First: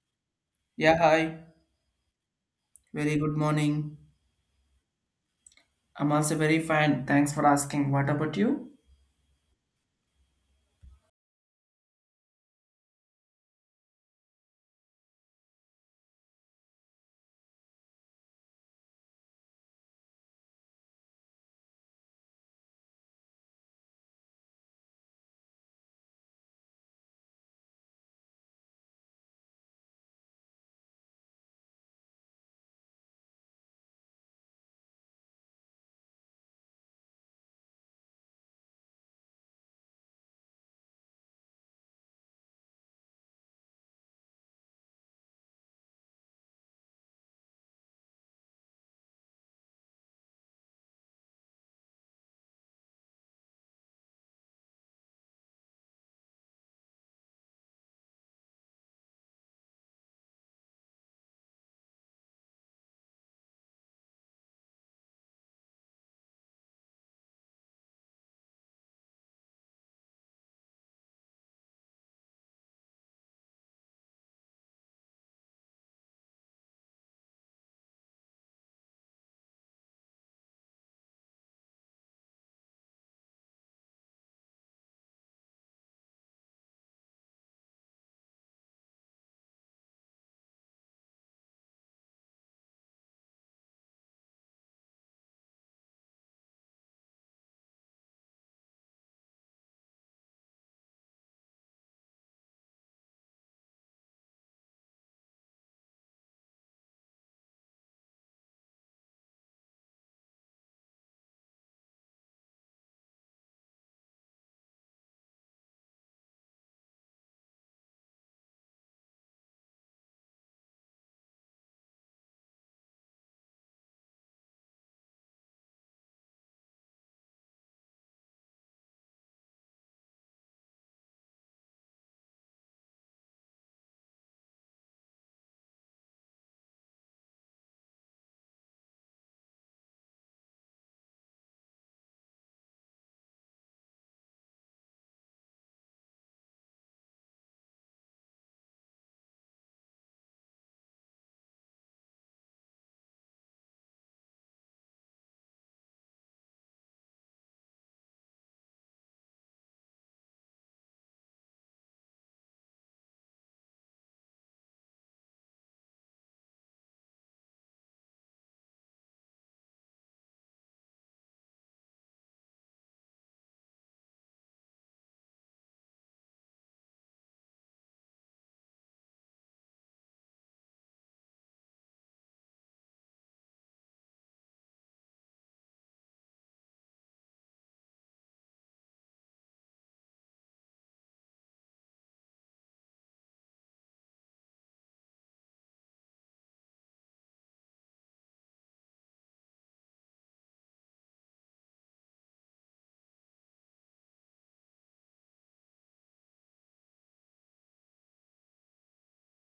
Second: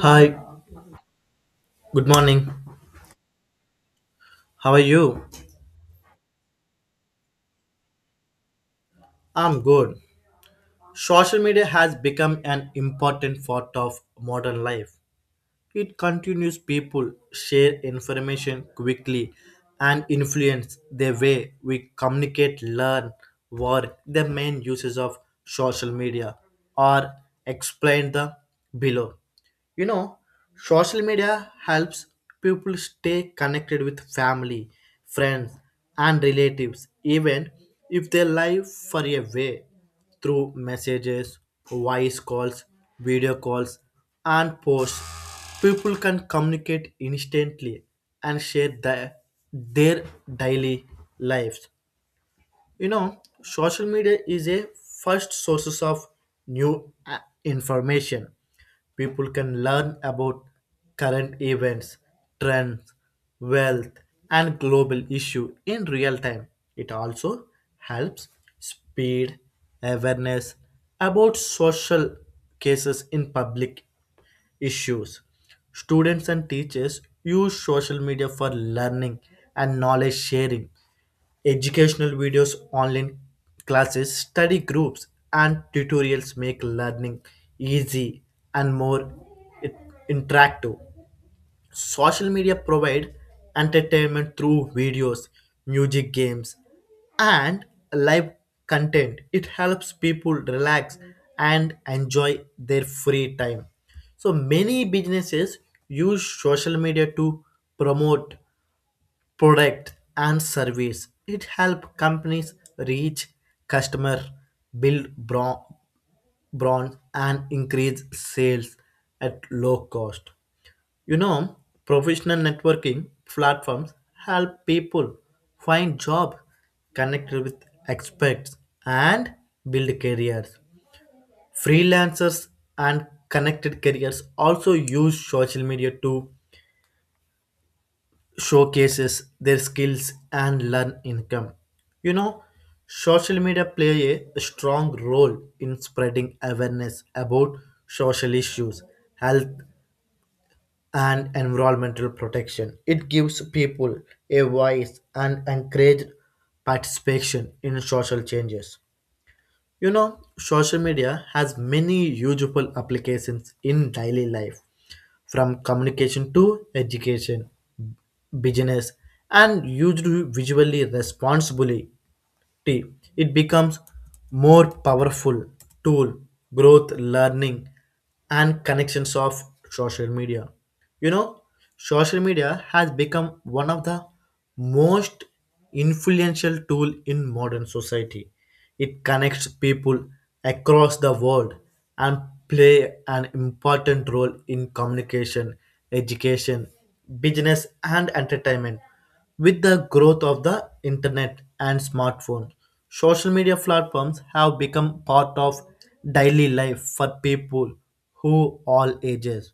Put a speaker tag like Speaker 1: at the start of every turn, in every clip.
Speaker 1: Hi,
Speaker 2: Yeah, hi.
Speaker 1: good morning.
Speaker 2: Very good morning.
Speaker 1: How are you?
Speaker 2: I'm also very fine. Thanks for asking. What about you?
Speaker 1: I'm good. Social media has become an important part of modern life. It continues people share information quickly and influence the way we communicate, learn, work. The main uses of social media are explained the below. You know, Social media helps people stay connected with family, friends, and relatives, even if they live far away, through messages, voice calls, video calls, and posts. People can communicate instantly and share their daily lives. Social media is a first sources of new information. People can learn about current events, trends, wealth, and global issue in real time. It also helps speed awareness about social cases in public issues. Students and teachers use social media for learning and knowledge sharing, educational videos, online classes, study groups, and tutorials make learning easy and more i- interactive. Social media provide entertainment through videos, music, games, and live content. It helps people relax and enjoy their free time. So many businesses use social media to promote product and service. It helps companies reach customer, build brand, and increase sales at low cost. You know, Professional networking platforms help people find jobs, connect with experts, and build careers. Freelancers and connected careers also use social media to showcases their skills and learn income. You know, Social media play a strong role in spreading awareness about social issues, health and environmental protection. It gives people a voice and encourage participation in social changes. Social media has many useful applications in daily life, from communication to education, business, and used visually responsibly tea it becomes more powerful tool growth learning and connections of social media you know social media has become one of the most influential tool in modern society. It connects people across the world and play an important role in communication, education, business and entertainment. With the growth of the internet and smartphones, social media platforms have become part of daily life for people who all ages.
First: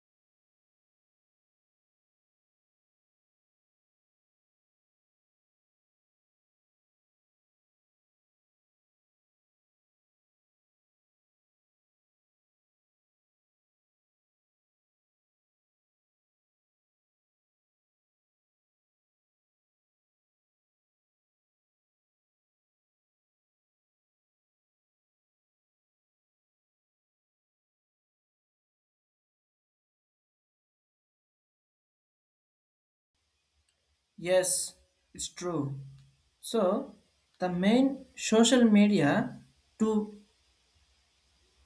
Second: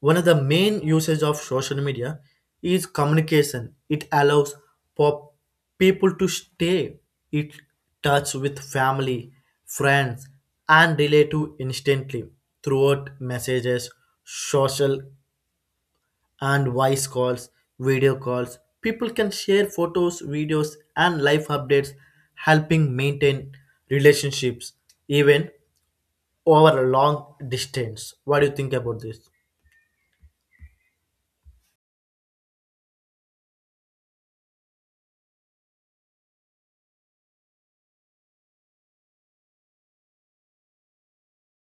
Speaker 1: One of the main uses of social media is communication. It allows for people to stay in touch with family, friends, and relative instantly throughout messages, social and voice calls, video calls. People can share photos, videos, and life updates, helping maintain relationships even over a long distance. What do you think about this?
Speaker 2: Yes, it's true. So, the main social media to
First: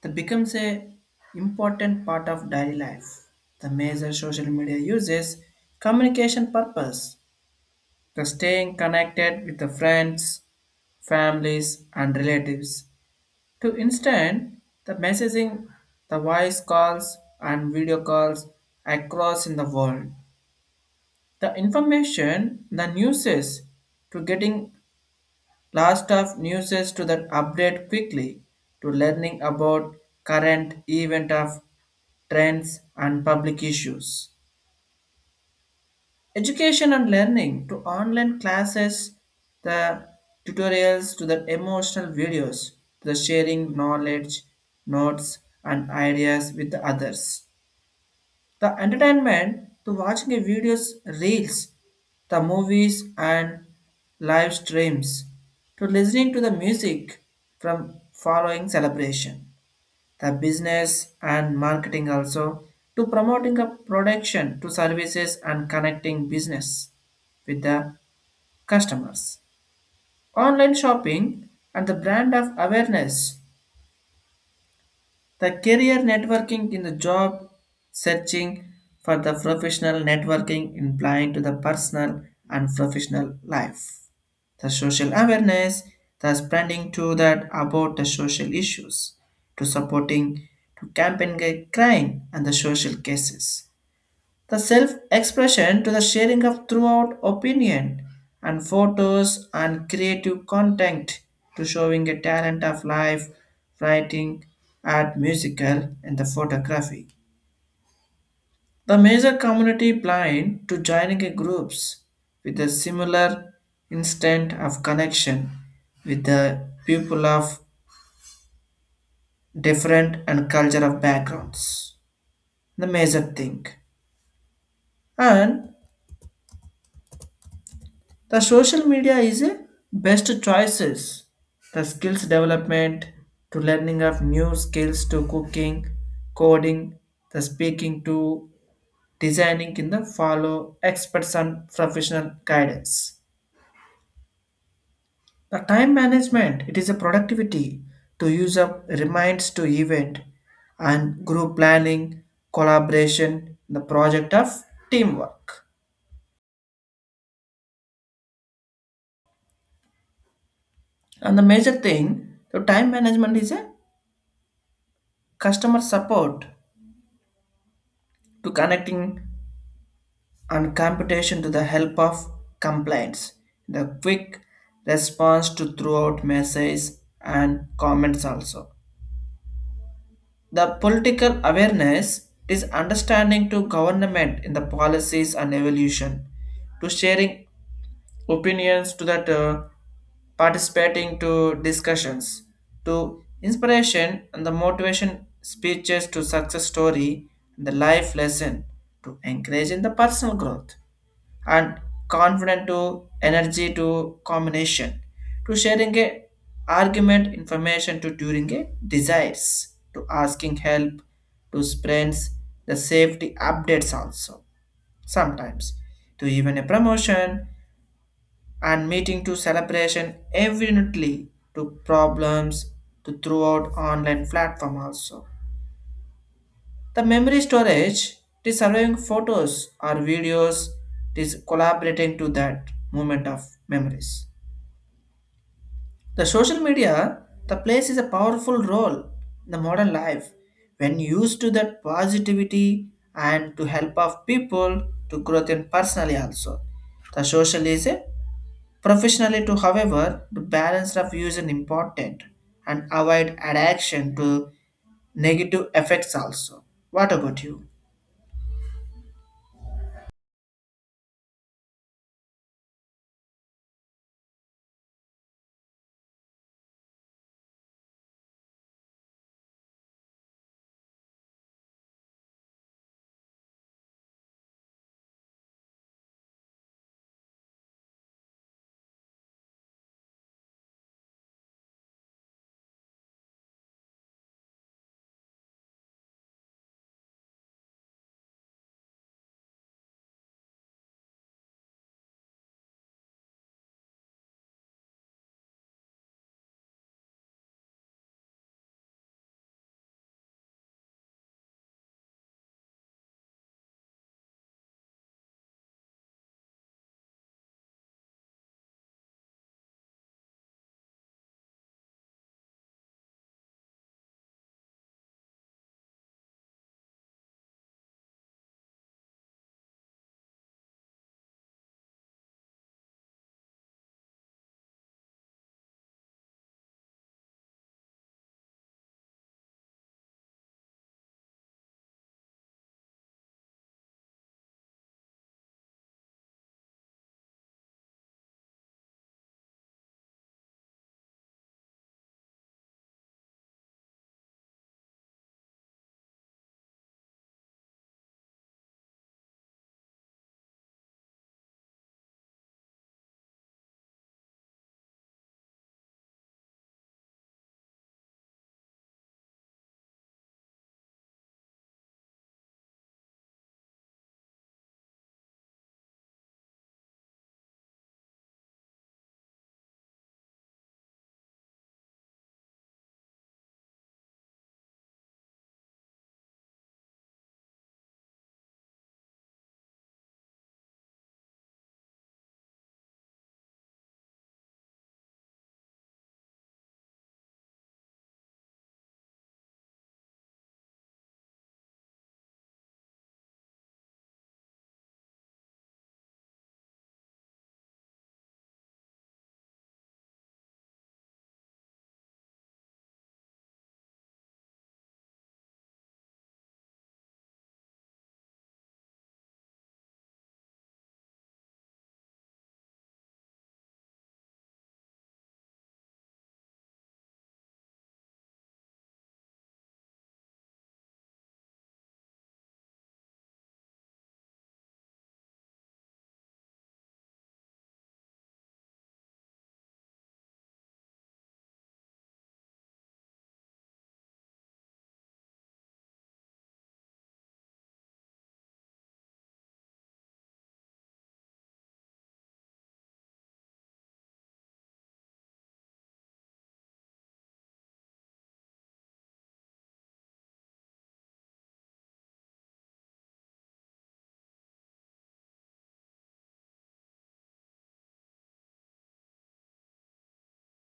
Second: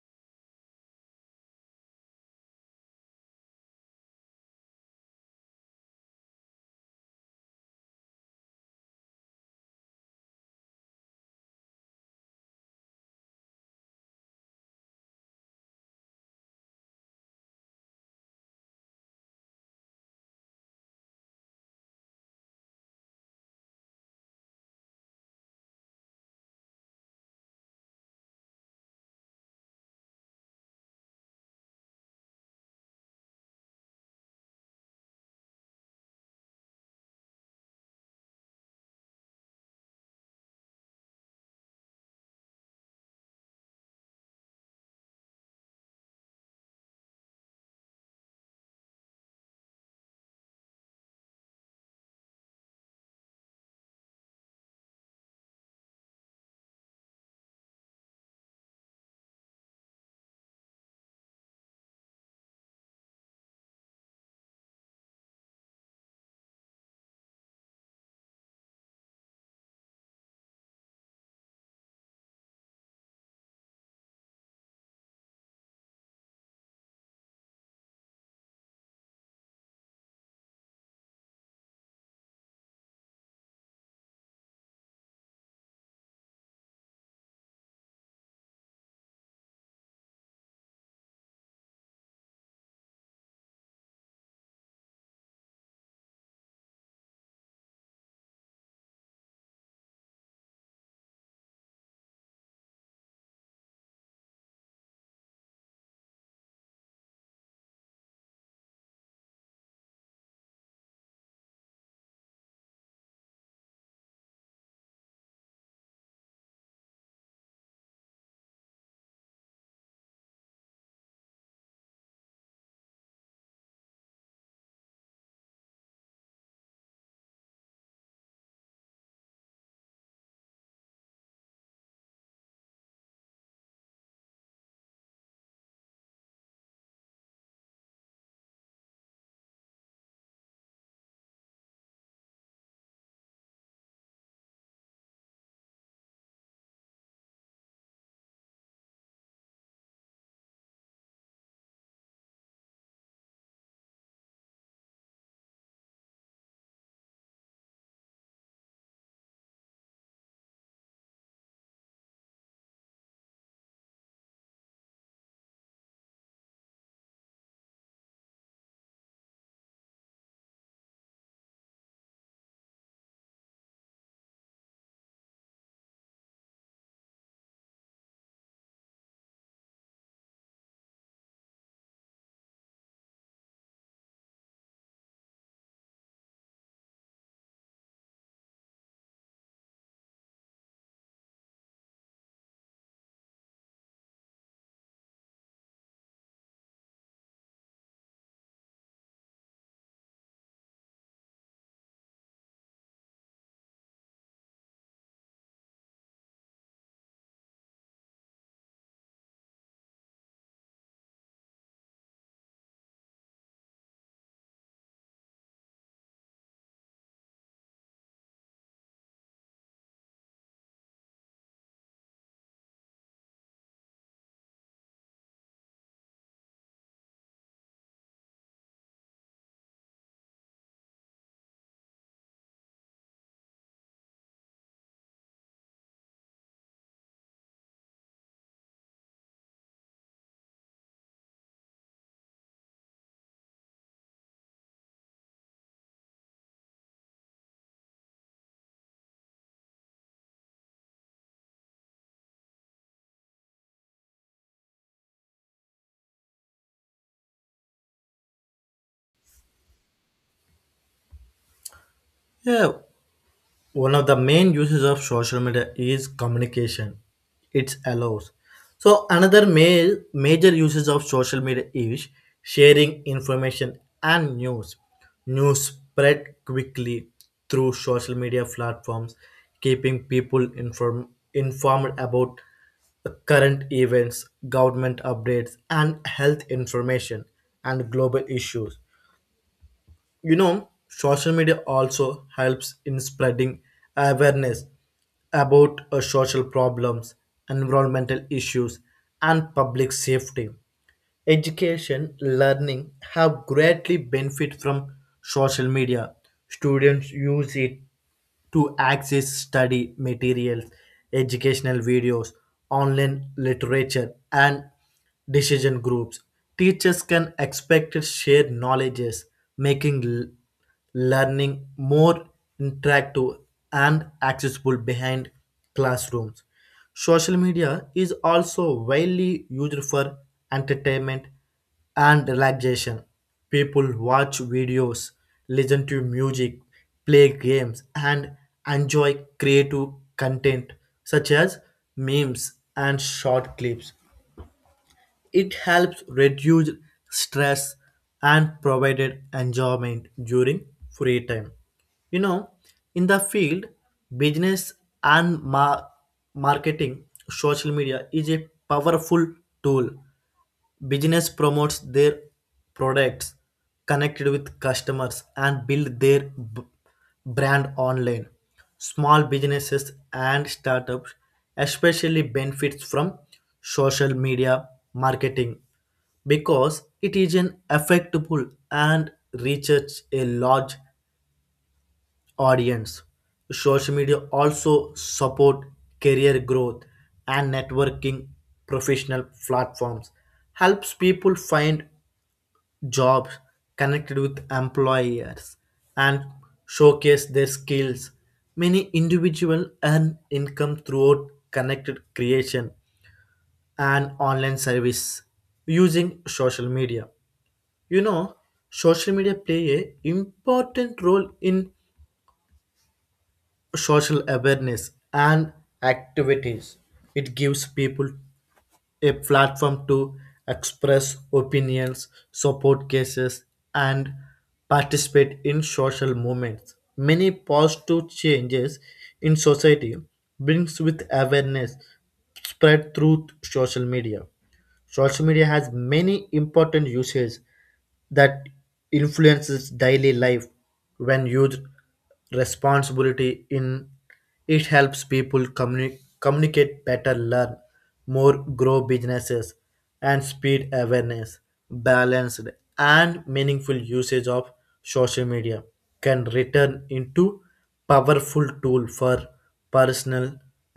Speaker 2: that becomes a important part of daily life. The major social media uses communication purpose, the staying connected with the friends, families and relatives to instant the messaging, the voice calls and video calls across in the world. The information, the newses to getting last of newses to that update quickly, to learning about current event of trends and public issues. Education and learning to online classes, the tutorials to the emotional videos, to the sharing knowledge, notes, and ideas with the others. The entertainment to watching a videos, reels, the movies, and live streams, to listening to the music from following celebration, the business and marketing also to promoting a production to services and connecting business with the customers, online shopping and the brand of awareness, the career networking in the job searching for the professional networking implying to the personal and professional life. The social awareness, the spreading to that about the social issues, to supporting to campaign crime and the social cases, the self-expression to the sharing of throughout opinion and photos and creative content, to showing a talent of life writing, art, musical and the photography, the major community blind to joining a groups with a similar instant of connection with the people of different and culture of backgrounds, the major thing. And the social media is a best choices. The skills development to learning of new skills to cooking, coding, the speaking to designing in the follow experts and professional guidance. The time management, it is a productivity to use up reminds to event and group planning, collaboration, the project of teamwork. And the major thing, the time management is a customer support to connecting and computation to the help of complaints. The quick response to throughout messages and comments also. The political awareness is understanding to government in the policies and evolution, to sharing opinions to that participating to discussions, to inspiration and the motivation speeches to success story and the life lesson to encourage in the personal growth. And confident to energy to combination, to sharing a argument information to during a desires, to asking help, to sprints, the safety updates also sometimes, to even a promotion and meeting to celebration evidently, to problems, to throughout online platform also. The memory storage, it is surveying photos or videos, it is collaborating to that moment of memories. The social media, the place is a powerful role in the modern life when used to that positivity and to help of people to growth in personally also. The social is a professionally to however the balance of use is important and avoid addiction to negative effects also. What about you?
Speaker 1: Yeah, one of the main uses of social media is communication. It allows so another major uses of social media is sharing information and news. News spread quickly through social media platforms, keeping people informed about current events, government updates and health information and global issues. Social media also helps in spreading awareness about social problems, environmental issues and public safety. Education, learning have greatly benefit from social media. Students use it to access study materials, educational videos, online literature, and decision groups. Teachers can expect to share knowledges, making learning more interactive and accessible behind classrooms. Social media is also widely used for entertainment and relaxation. People watch videos, listen to music, play games, and enjoy creative content such as memes and short clips. It helps reduce stress and provided enjoyment during free time. You know, in the field, business and marketing, social media is a powerful tool. Business promotes their products, connected with customers, and build their b- brand online. Small businesses and startups especially benefits from social media marketing because it is an effective and reaches a large audience. Social media also support career growth and networking professional platforms. Helps people find jobs, connected with employers and showcase their skills. Many individuals earn income throughout connected creation and online service using social media. You know, Social media play a important role in social awareness and activities. It gives people a platform to express opinions, support cases, and participate in social movements. Many positive changes in society brings with awareness spread through social media. Social media has many important uses that influences daily life when used responsibility in it helps people communicate better, learn more, grow businesses and speed awareness. Balanced and meaningful usage of social media can return into powerful tool for personal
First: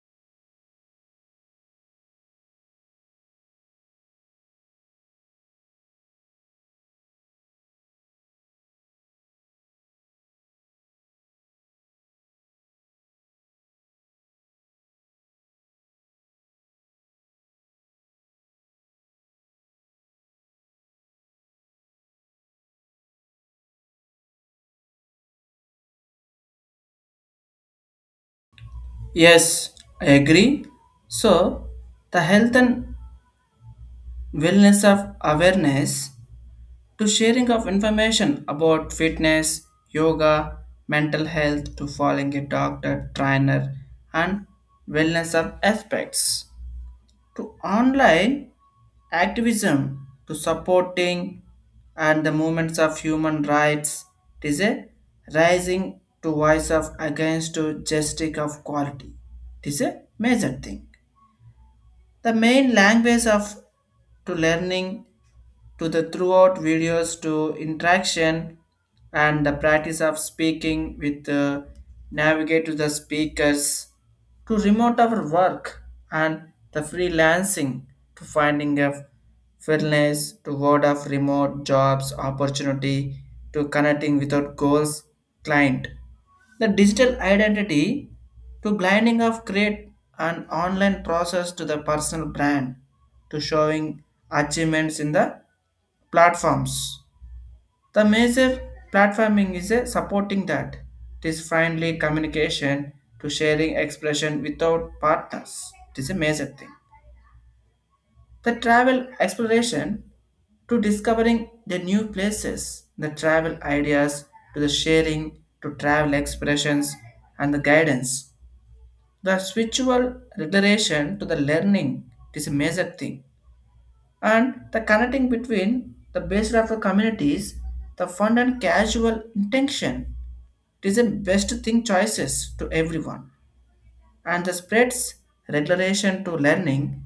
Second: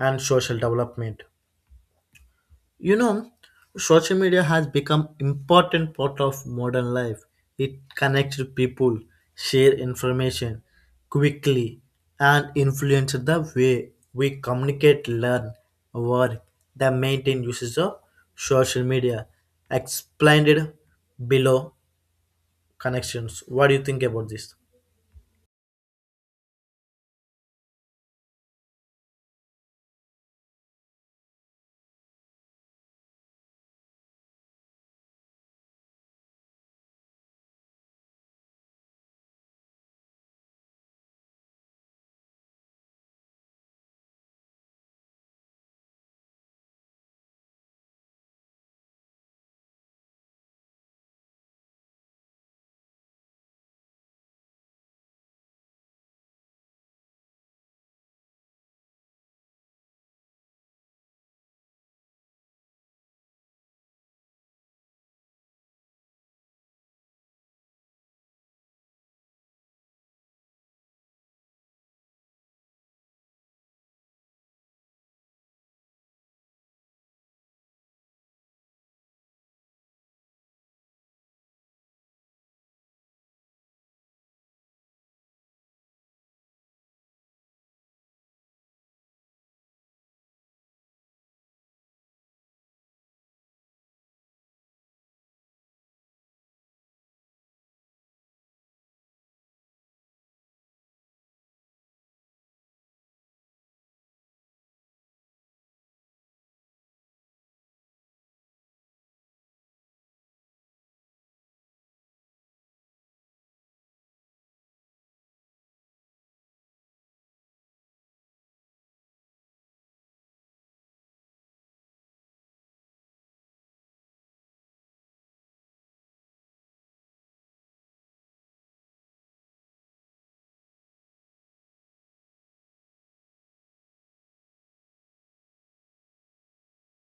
Speaker 1: and social development. You know, social media has become important part of modern life. It connects people, share information quickly, and influence the way we communicate, learn, work. The maintain uses of social media explained below connections. What do you think about this?
Speaker 2: Yes, I agree. So, the health and wellness of awareness to sharing of information about fitness, yoga, mental health, to following a doctor, trainer, and wellness of aspects, to online activism to supporting and the movements of human rights. It is a rising to voice of against to justice of quality. It is a major thing. The main language of to learning to the throughout videos, to interaction and the practice of speaking with navigate to the speakers, to remote our work and the freelancing to finding of fairness to word of remote jobs opportunity, to connecting without goals client. The digital identity to blinding of create an online process to the personal brand, to showing achievements in the platforms. The major platforming is a supporting that. It is finally communication to sharing expression without partners. It is a major thing. The travel exploration to discovering the new places, the travel ideas, to the sharing, to travel expressions, and the guidance. The spiritual declaration to the learning is a major thing. And the connecting between the base of the communities, the fun and casual intention, it is the best thing choices to everyone. And the spreads regulation to learning,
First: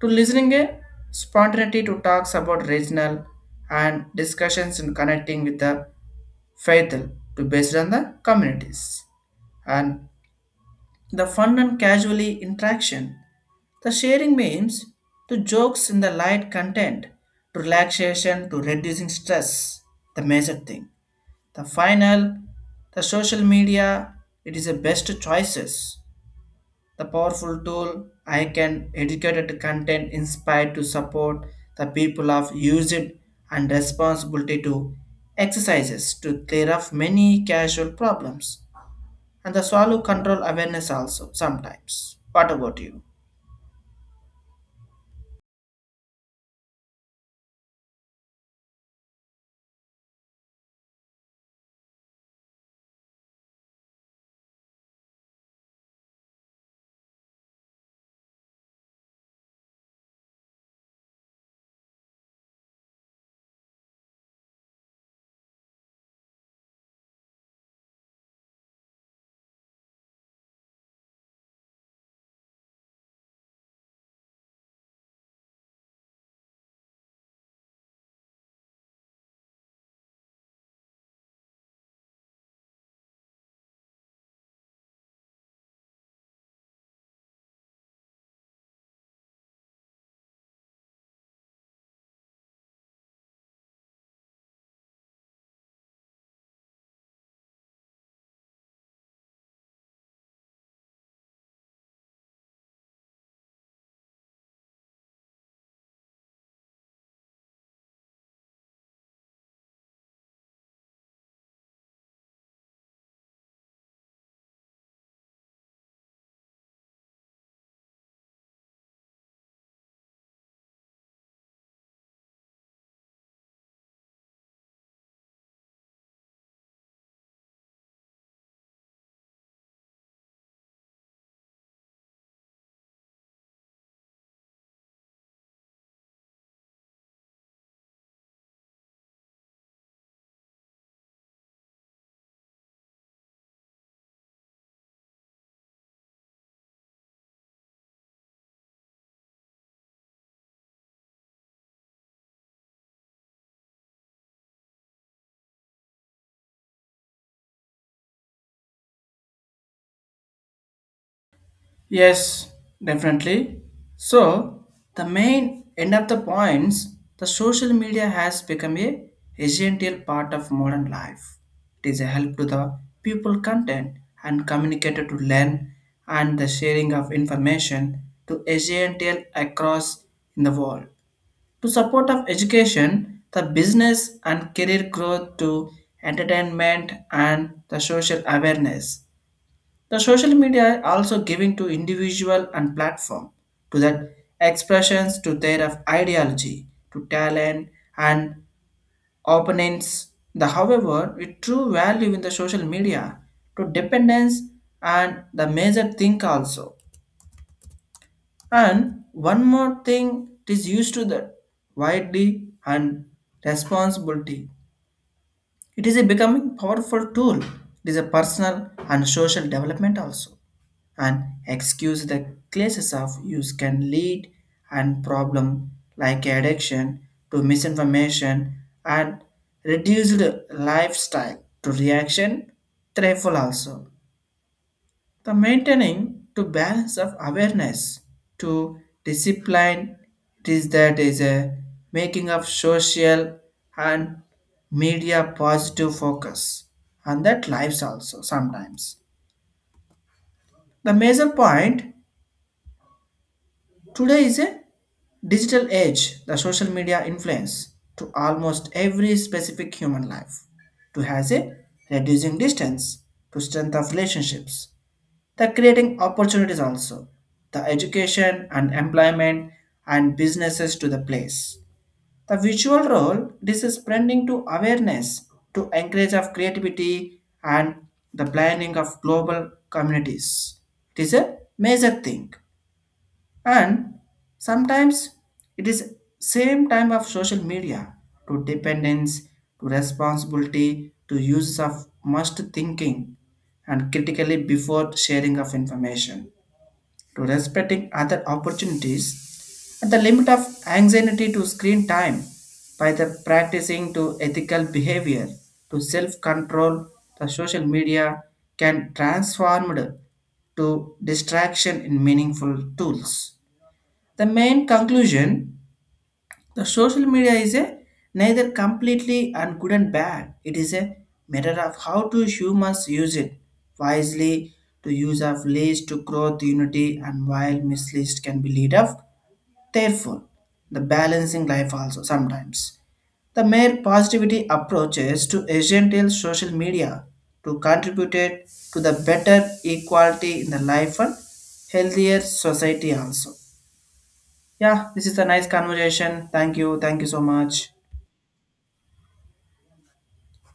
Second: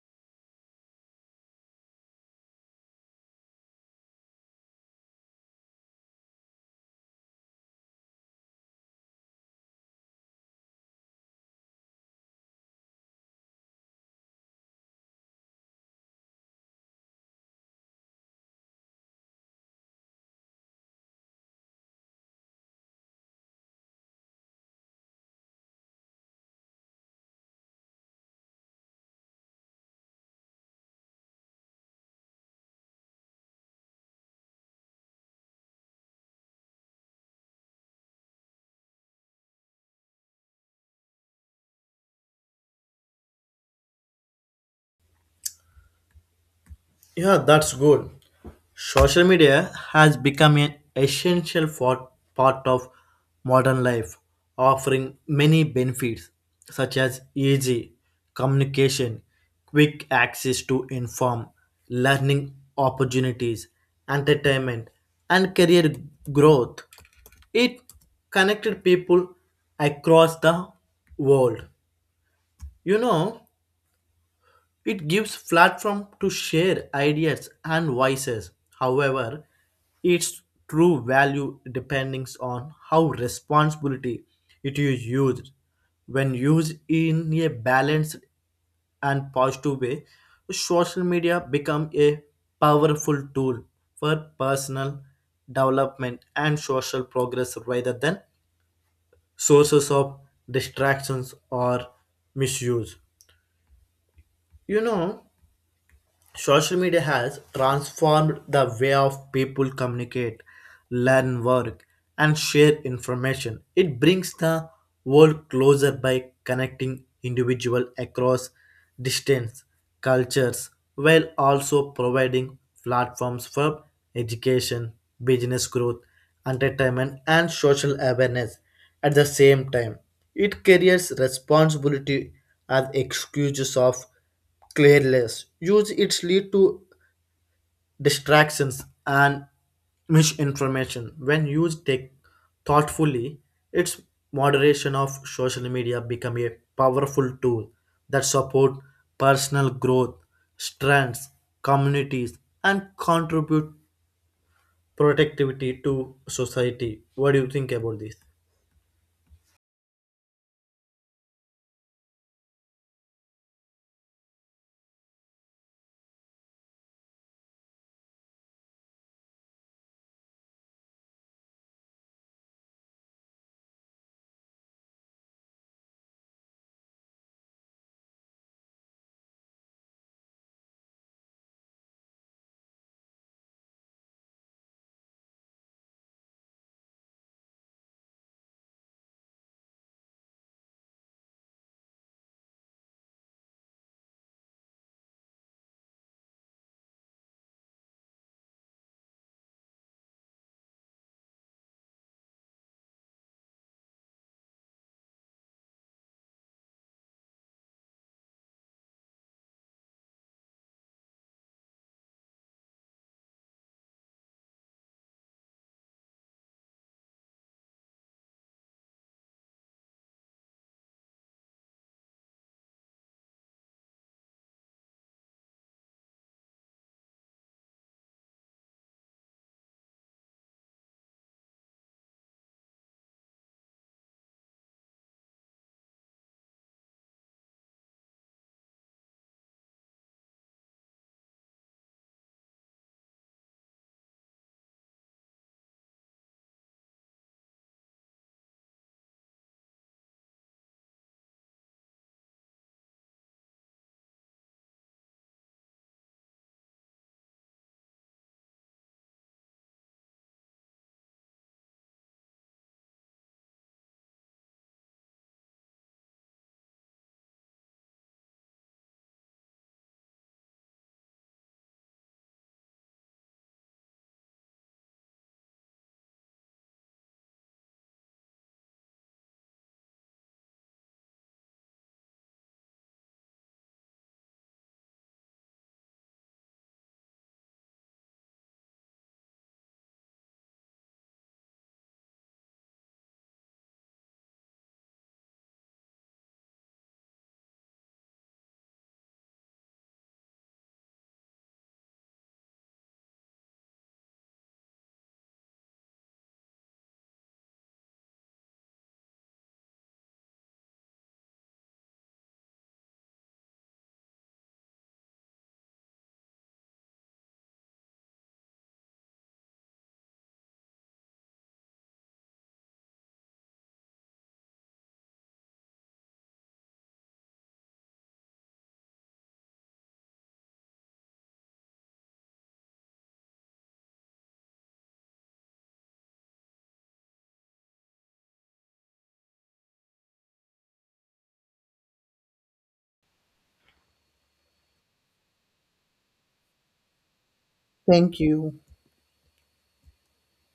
Speaker 2: to listening a spontaneity to talks about regional and discussions in connecting with the faithful to based on the communities, and the fun and casually interaction. The sharing means to jokes in the light content, to relaxation, to reducing stress, the major thing. The final, the social media, it is the best choices, the powerful tool I can educated content inspired to support the people of use it and responsibility to exercises to clear up many casual problems and the swallow control awareness also sometimes. What about you?
Speaker 1: Yeah, that's good. Social media has become an essential for, part of modern life, offering many benefits such as easy communication, quick access to inform, learning opportunities, entertainment, and career growth. It connected people across the world. You know, it gives platform to share ideas and voices. However, its true value depends on how responsibility it is used. When used in a balanced and positive way, social media become a powerful tool for personal development and social progress rather than sources of distractions or misuse. You know, Social media has transformed the way of people communicate, learn, work, and share information. It brings the world closer by connecting individuals across distance, cultures, while also providing platforms for education, business growth, entertainment, and social awareness. At the same time, it carries responsibility as excuses of Clearless use its lead to distractions and misinformation. When used take thoughtfully, its moderation of social media become a powerful tool that support personal growth, strengths, communities, and contribute productivity to society. What do you think about this?
Speaker 2: Yes, definitely. So, the main end of the points, the social media has become a essential part of modern life. It is a help to the people content and communicator to learn and the sharing of information to essential across in the world. To support of education, the business and career growth to entertainment and the social awareness, the social media are also giving to individual and platform to that expressions to their of ideology, to talent and opponents. The however, the true value in the social media to dependence and the major thing also. And one more thing, it is used to the widely and responsibility. It is a becoming powerful tool. It is a personal and social development also. And excuse the classes of use can lead and problem like addiction to misinformation and reduced lifestyle to reaction threatful also. The maintaining to balance of awareness to discipline, it is that is a making of social and media positive focus and that lives also sometimes. The major point today is a digital age, the social media influence to almost every specific human life, to has a reducing distance, to strength of relationships, the creating opportunities also, the education and employment and businesses to the place. The visual role, this is spreading to awareness, to encourage of creativity and the planning of global communities. It is a major thing, and sometimes it is same time of social media to dependence to responsibility to use of must thinking and critically before sharing of information, to respecting other opportunities at the limit of anxiety to screen time. By the practicing to ethical behavior to self control, the social media can transform to distraction in meaningful tools. The main conclusion, the social media is a neither completely and good and bad. It is a matter of how to humans use it wisely, to use of leads to growth unity, and while misleads can be lead up. Therefore, the balancing life also sometimes. The mere positivity approaches to essential social media to contribute it to the better equality in the life and healthier society also. Yeah, this is a nice conversation. Thank you. Thank you so much.
Speaker 1: Thank you.